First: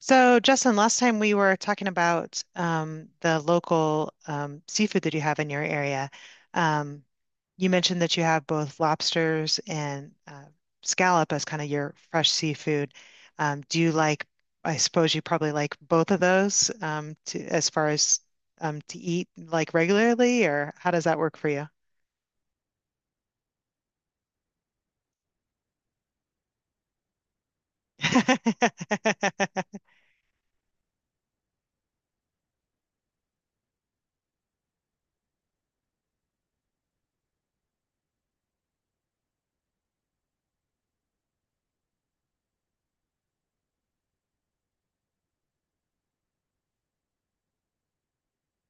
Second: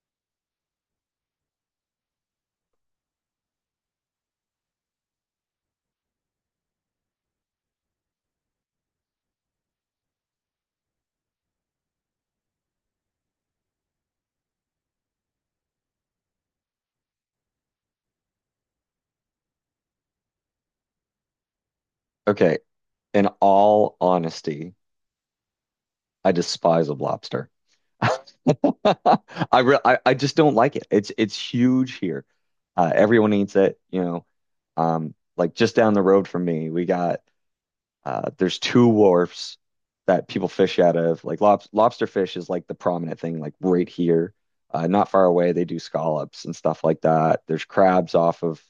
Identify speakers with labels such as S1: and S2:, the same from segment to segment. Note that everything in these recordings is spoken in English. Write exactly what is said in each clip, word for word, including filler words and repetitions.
S1: So, Justin, last time we were talking about um, the local um, seafood that you have in your area. Um, you mentioned that you have both lobsters and uh, scallop as kind of your fresh seafood. Um, do you like, I suppose you probably like both of those um, to, as far as um, to eat like regularly, or how does that work for you?
S2: Okay, in all honesty, I despise a lobster. I, re I I just don't like it. It's it's huge here. Uh, everyone eats it, you know. Um, like just down the road from me, we got uh, there's two wharfs that people fish out of. Like lob lobster fish is like the prominent thing, like right here, uh, not far away. They do scallops and stuff like that. There's crabs off of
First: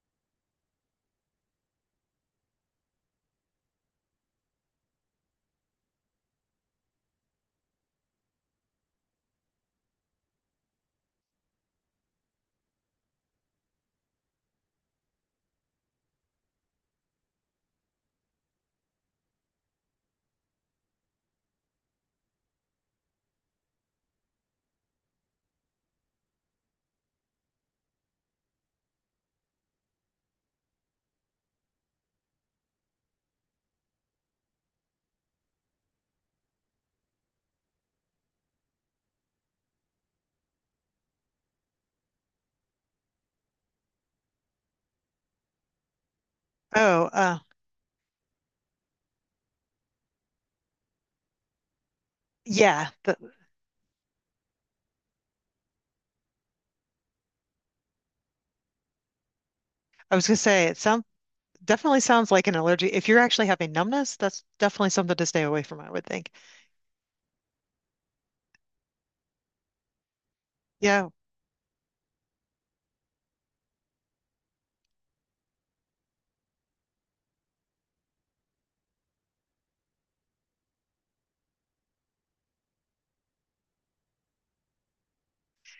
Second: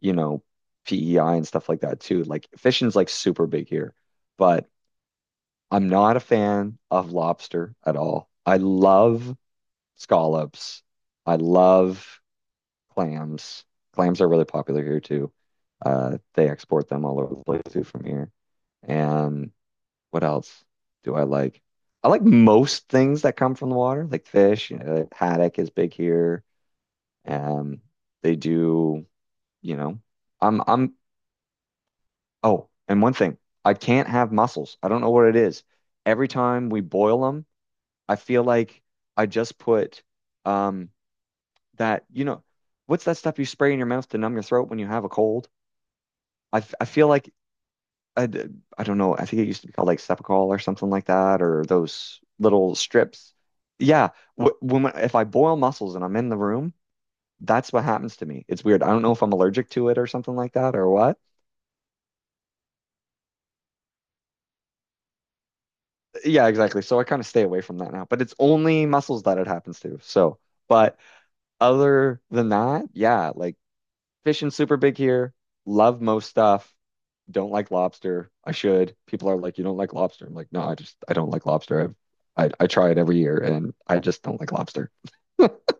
S2: you know P E I and stuff like that too. Like fishing's like super big here, but I'm not a fan of lobster at all. I love scallops. I love clams. Clams are really popular here too. Uh, they export them all over the place too from here. And what else do I like? I like most things that come from the water, like fish. You know, haddock is big here. Um, they do, you know, I'm, I'm, oh, and one thing, I can't have mussels. I don't know what it is. Every time we boil them, I feel like I just put um that, you know, what's that stuff you spray in your mouth to numb your throat when you have a cold? I, f- I
S1: Oh,
S2: feel like
S1: uh,
S2: I, d- I don't know. I think it used to be called like Cepacol or something like that, or those little
S1: yeah. the-
S2: strips. Yeah, wh- when I- if I boil mussels and I'm in the room, that's what happens to me. It's weird. I don't know if I'm allergic to it or
S1: I was
S2: something
S1: gonna
S2: like
S1: say
S2: that
S1: it
S2: or
S1: sounds.
S2: what.
S1: Definitely sounds like an allergy. If you're actually having numbness, that's definitely something to stay away from, I would think.
S2: Yeah, exactly. So I kind of stay away from that now. But it's only muscles that it happens to. So, but
S1: Yeah.
S2: other than that, yeah, like fishing super big here. Love most stuff. Don't like lobster. I should. People are like, you don't like lobster. I'm like, no, I just I don't like lobster. I I, I try it every year and I just don't like lobster.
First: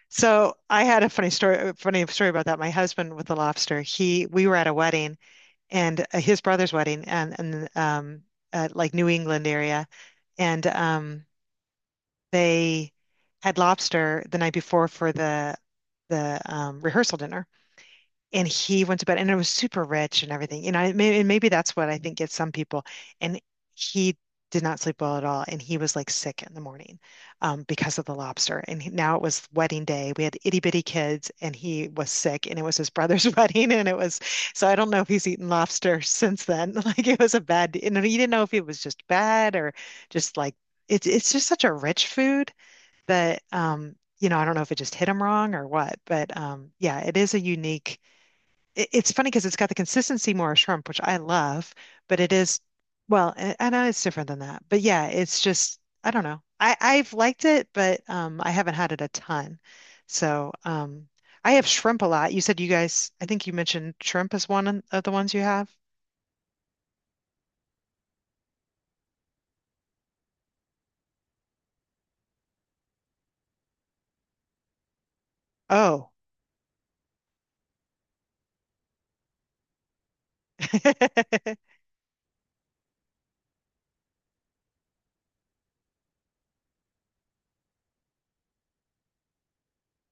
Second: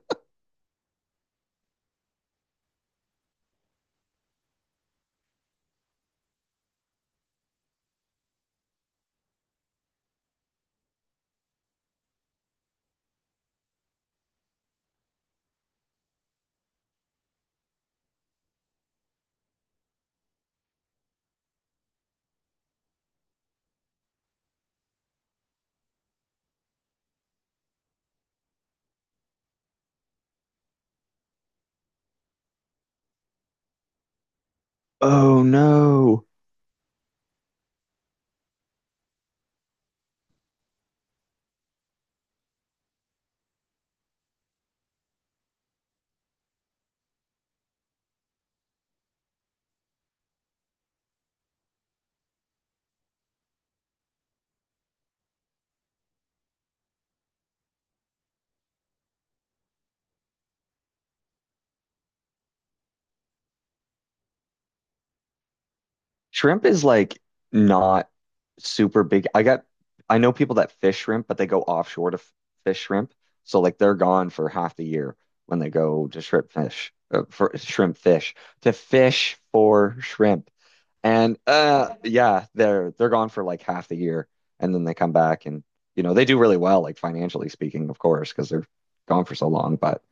S1: So I had a funny story, a funny story about that. My husband with the lobster, he, we were at a wedding and uh, his brother's wedding and, and, um, at like New England area. And, um, they had lobster the night before for the, the, um, rehearsal dinner. And he went to bed and it was super rich and everything. You know, and maybe, and maybe that's what I think gets some people. And he did not sleep well at all. And he was like sick in the morning um, because of the lobster. And he- now it was wedding day. We had itty bitty kids and he was sick and it was his brother's wedding. And it was, so I don't know if he's
S2: Oh
S1: eaten lobster
S2: no.
S1: since then. Like it was a bad, you know, you didn't know if it was just bad or just like, it's, it's just such a rich food that, um, you know, I don't know if it just hit him wrong or what, but um, yeah, it is a unique it- it's funny because it's got the consistency more of shrimp, which I love, but it is, well, I, I know it's different than that. But yeah, it's just, I don't know. I, I've liked it, but um, I haven't had it a ton. So um, I have shrimp a lot. You said you guys, I think you mentioned shrimp is one of the ones you have.
S2: Shrimp is like not super big. I got I know people that fish shrimp, but they go offshore to f fish shrimp. So like they're gone for half the year when they go
S1: Oh.
S2: to shrimp fish uh, for shrimp fish to fish for shrimp. And uh yeah, they're they're gone for like half the year and then they come back and you know, they do really well like financially speaking, of course, because they're gone for so long, but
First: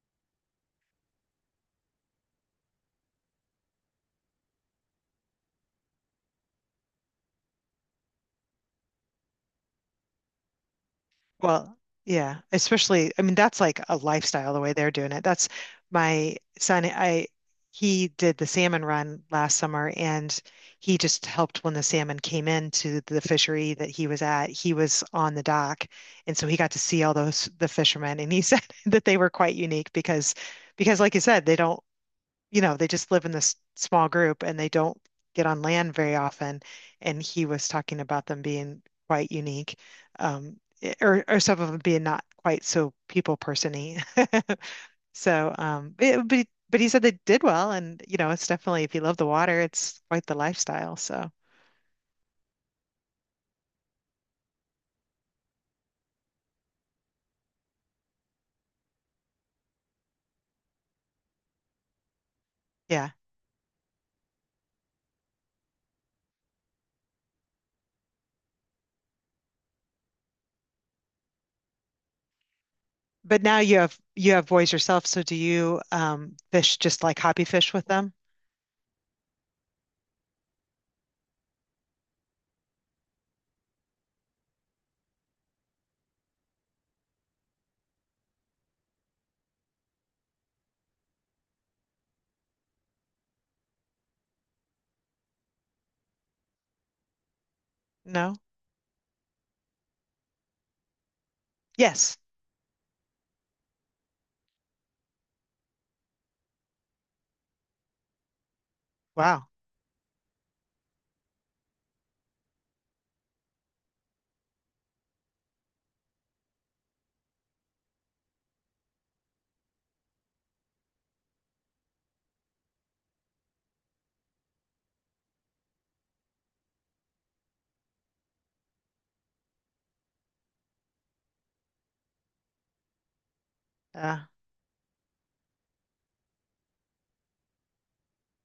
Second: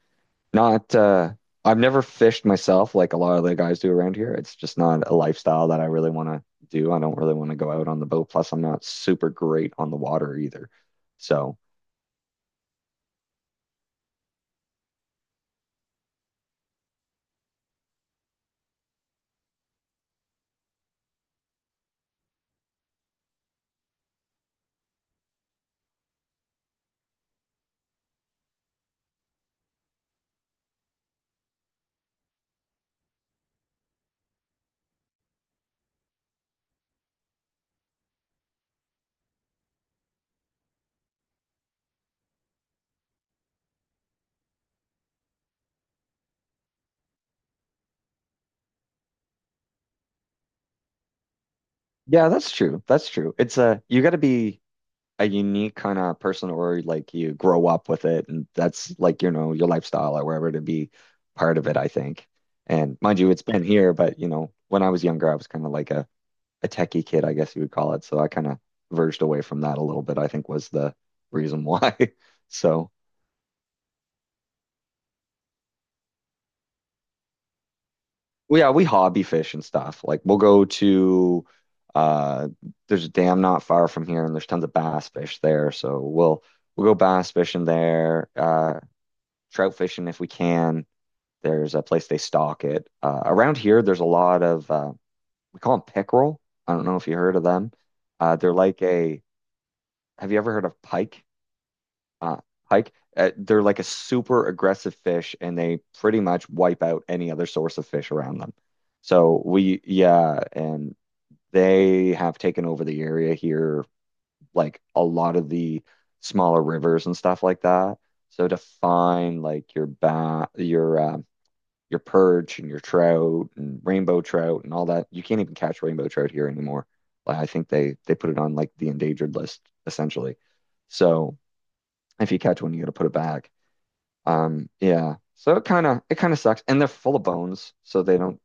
S2: not uh I've never fished myself like a lot of the guys do around here. It's just not a lifestyle that I really want to do. I don't really want to go out on the boat. Plus, I'm not super great on the water either. So,
S1: Well, yeah, especially, I mean, that's like a lifestyle the way they're doing it. That's my son. I He did the salmon run last summer and he just helped when the salmon came into the fishery that he was at. He was on the dock and so he got to see all those the fishermen and he said that they were quite unique because because like you said, they don't you know, they just live in this small group and they don't get on land very often. And he was talking about them being quite unique, um, i- or or some of them being not quite so people person-y. So, um, it, but but he said they did well, and you know, it's definitely if you love the water, it's quite the lifestyle. So,
S2: yeah, that's true. That's true. It's uh you got to be a unique kind of person, or like you grow up with it and that's like you know your lifestyle or wherever to be part of it I think, and
S1: yeah.
S2: mind you it's been here, but you know when I was younger I was kind of like a a techie kid I guess you would call it, so I kind of verged away from that a little bit, I think was the reason why. So
S1: But now you have you have boys yourself, so do you um, fish just like hobby fish with them?
S2: well, yeah, we hobby fish and stuff, like we'll go to uh there's a dam not far from here and there's tons of bass fish there, so we'll we'll go bass fishing there, uh trout fishing if we can. There's a place they stock it. Uh, around here, there's a lot of uh, we call them pickerel. I don't know if you heard of them.
S1: No?
S2: Uh, they're like a. Have you ever heard of pike?
S1: Yes.
S2: Uh, Pike. Uh, they're like a super aggressive fish, and they pretty much wipe out any other source of fish around them. So
S1: Wow.
S2: we, yeah, and they have taken over the area here, like a lot of the smaller rivers and stuff like that. So to find like your ba your uh, your perch and your trout and rainbow trout and all that. You can't even catch rainbow trout here anymore. Like, I think they they put it on like the endangered list essentially. So if you catch one, you got to put it back.
S1: Uh,
S2: Um, yeah. So it kind of it kind of sucks, and they're full of bones, so they don't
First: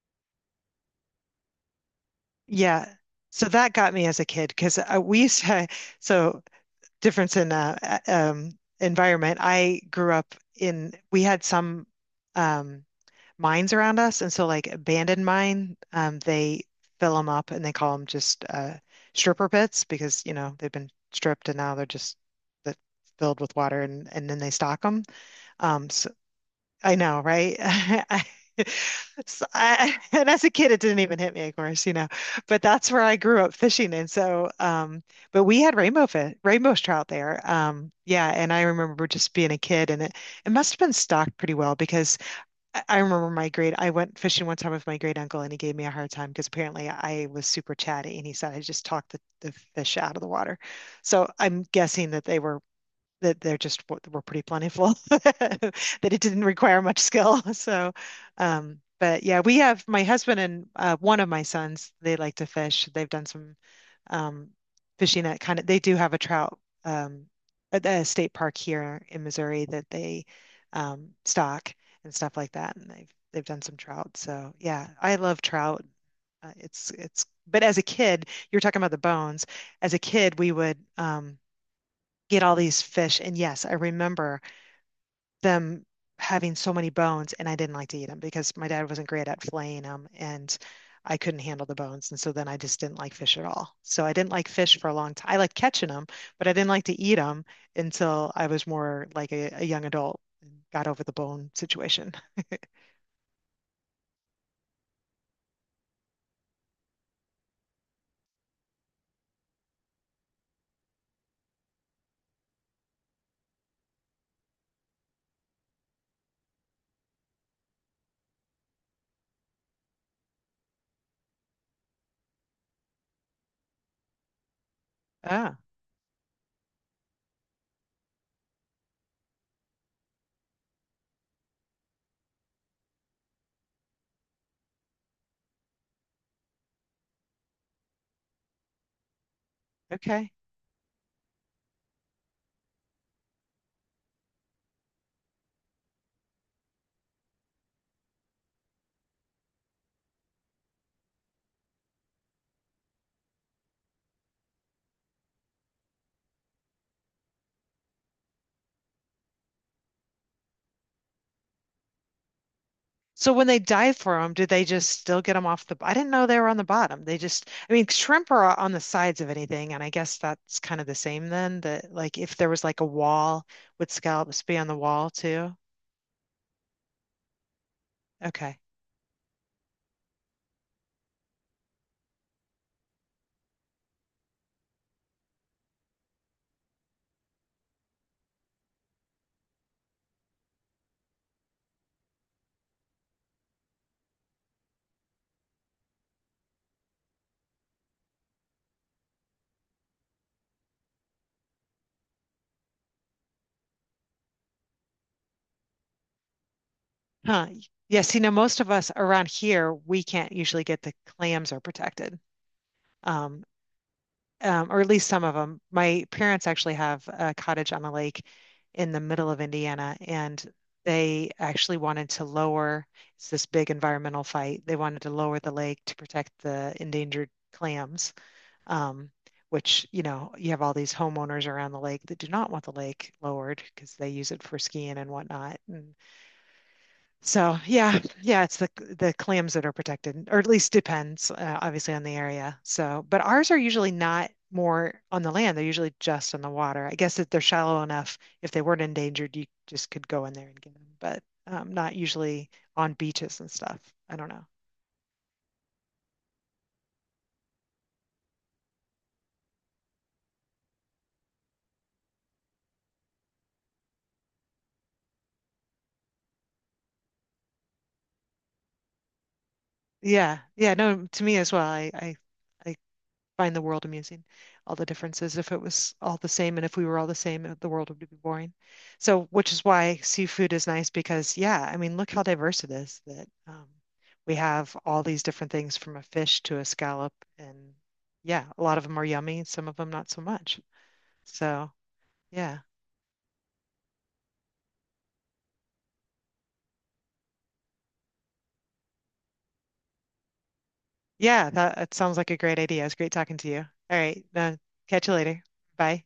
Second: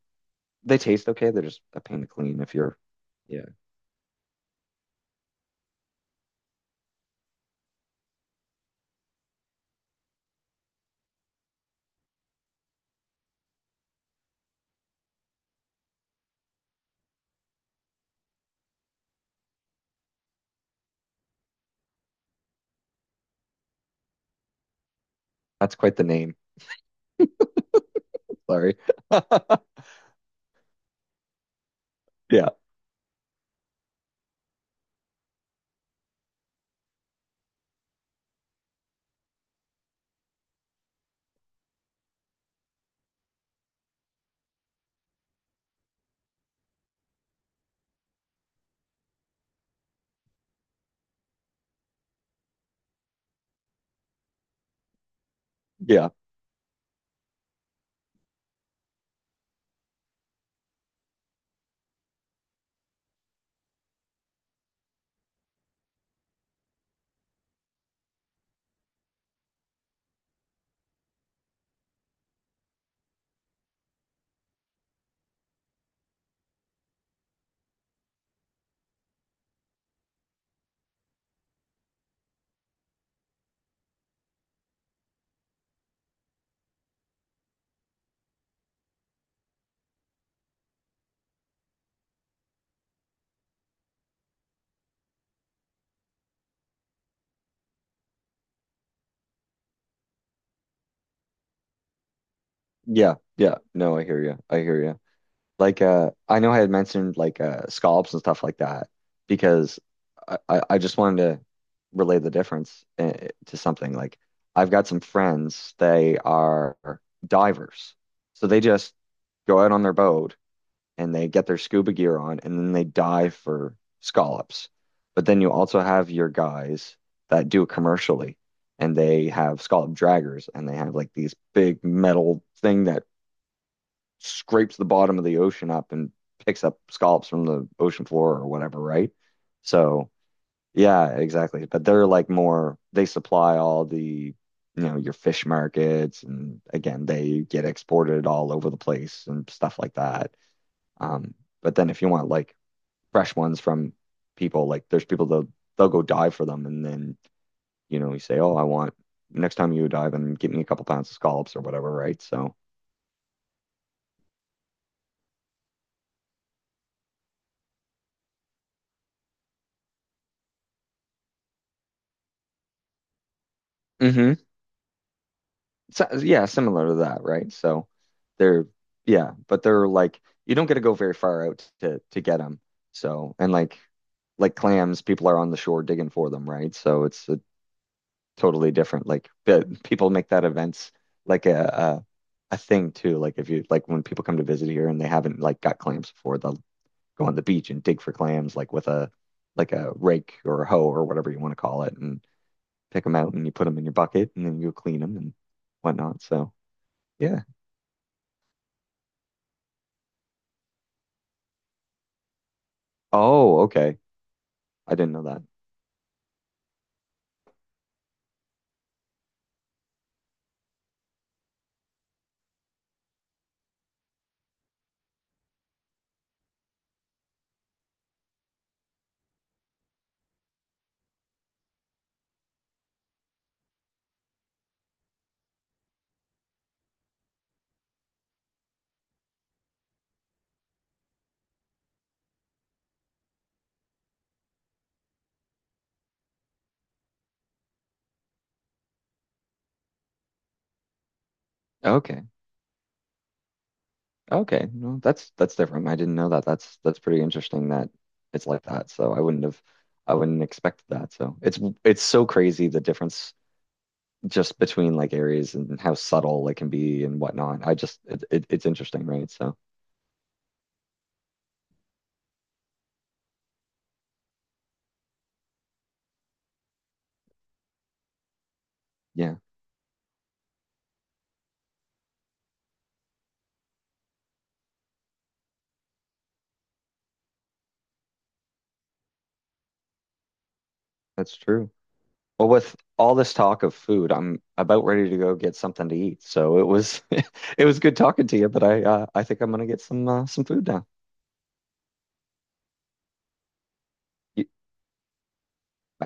S2: they taste okay. They're just a pain to clean if you're.
S1: Yeah.
S2: Yeah,
S1: So that got me as a kid because uh, we used to, so difference in uh, a- um, environment. I grew up in, we had some um, mines around us. And so, like, abandoned mine, um, they fill them up and they call them just uh, stripper pits because, you know, they've been stripped and now they're just that filled with water and, and then they stock them.
S2: that's quite the name.
S1: I know, right? I,
S2: Sorry.
S1: so I, and as a kid, it didn't even hit me, of course, you know.
S2: Yeah,
S1: But that's where I grew up fishing, and so, um, but we had rainbow fish, rainbow trout there. Um, yeah, and I remember just being a kid, and it it must have been stocked pretty well because I I remember my great. I went fishing one time with my great uncle, and he gave me a hard time because apparently I was super chatty, and he said I just talked the, the fish out of the water. So I'm guessing that they were that they're just were pretty plentiful, that
S2: yeah,
S1: it didn't require much skill. So, um, but yeah, we have my husband and uh, one of my sons, they like to fish. They've done some um, fishing at kind of, they do have a trout um, at the state park here in Missouri that they um, stock and stuff like that. And they've, they've done some trout. So yeah, I love trout. Uh, it's, it's, but as a kid, you were talking about the bones. As a kid, we would, um, get all these fish. And yes, I remember them having so many bones, and I didn't like to eat them because my dad wasn't great at filleting them, and I couldn't handle the bones. And so then I just didn't like fish at all. So I didn't like fish for a long time. I liked catching them, but I didn't like to eat them until I was more like a, a young adult and got over the bone situation.
S2: yeah, yeah. No, I hear you. I hear you. Like uh I know I had mentioned like uh scallops and stuff like that because I, I, I just wanted to relay the difference, uh, to something. Like I've got some friends, they are divers. So they just go out on their boat and they get their scuba gear on and then they dive for scallops. But then you
S1: Ah,
S2: also have your guys that do it commercially, and they have scallop draggers, and they have like these big metal thing that scrapes the bottom of the ocean up and picks up scallops from the ocean floor or whatever, right? So,
S1: okay.
S2: yeah, exactly. But they're like more, they supply all the, you know, your fish markets. And again, they get exported all over the place and stuff like that. Um, but then if you want like fresh ones from people, like there's people that they'll go dive for them. And then, you know, you say, oh, I want next time you dive and get me a couple pounds of scallops or whatever, right? So,
S1: So when they dive for them, do they just still get them off the? I didn't know they were on the bottom. They just, I mean, shrimp are on the sides of anything, and I guess that's kind of the same then. That like if there was like a wall, would
S2: hmm.
S1: scallops be on the wall too?
S2: So, yeah, similar to that, right? So
S1: Okay.
S2: they're yeah, but they're like you don't get to go very far out to to get them. So and like like clams, people are on the shore digging for them, right? So it's a totally different. Like the- people make that events like a, a a thing too. Like if you like when people come to visit here and they haven't like got clams before, they'll go on the beach and dig for clams like with a like a rake or a hoe or whatever you want to call it, and pick them out and you put them in your bucket and then you clean them and whatnot. So yeah.
S1: Huh. Yes. You know, most of us around here, we can't usually get the clams are protected. Um,
S2: Oh, okay.
S1: um, or at
S2: I
S1: least
S2: didn't know
S1: some of
S2: that.
S1: them. My parents actually have a cottage on a lake in the middle of Indiana, and they actually wanted to lower, it's this big environmental fight. They wanted to lower the lake to protect the endangered clams, um, which, you know, you have all these homeowners around the lake that do not want the lake lowered because they use it for skiing and whatnot. And so yeah, yeah, it's the the clams that are protected, or at least depends uh, obviously on the area. So, but ours are usually not more on the land; they're usually just on the water. I guess that they're shallow enough. If they weren't endangered, you just could go in there and get them, but um, not
S2: Okay.
S1: usually on beaches and stuff. I don't know.
S2: Okay. No, that's that's different. I didn't know that. That's that's pretty interesting that it's like that. So I wouldn't have I wouldn't expect that. So it's it's so crazy the difference just between like areas and how subtle it can be and whatnot. I just it, it it's interesting, right? So
S1: Yeah, yeah, no, to me as well. I I, I find the world amusing, all the differences. If it was all the same and if we were all the same, uh, the world would be boring. So,
S2: yeah,
S1: which is why seafood is nice because, yeah, I mean, look how diverse it is that um, we have all these different things from a fish to a scallop. And yeah, a lot of them are yummy, some of them not so much.
S2: that's
S1: So,
S2: true. Well,
S1: yeah.
S2: with all this talk of food, I'm about ready to go get something to eat. So it was it was good talking to you, but I uh, I think I'm gonna get some uh, some food now.
S1: Yeah, that, that sounds like a great idea. It was great talking to you. All right,
S2: You-
S1: uh, catch you later. Bye.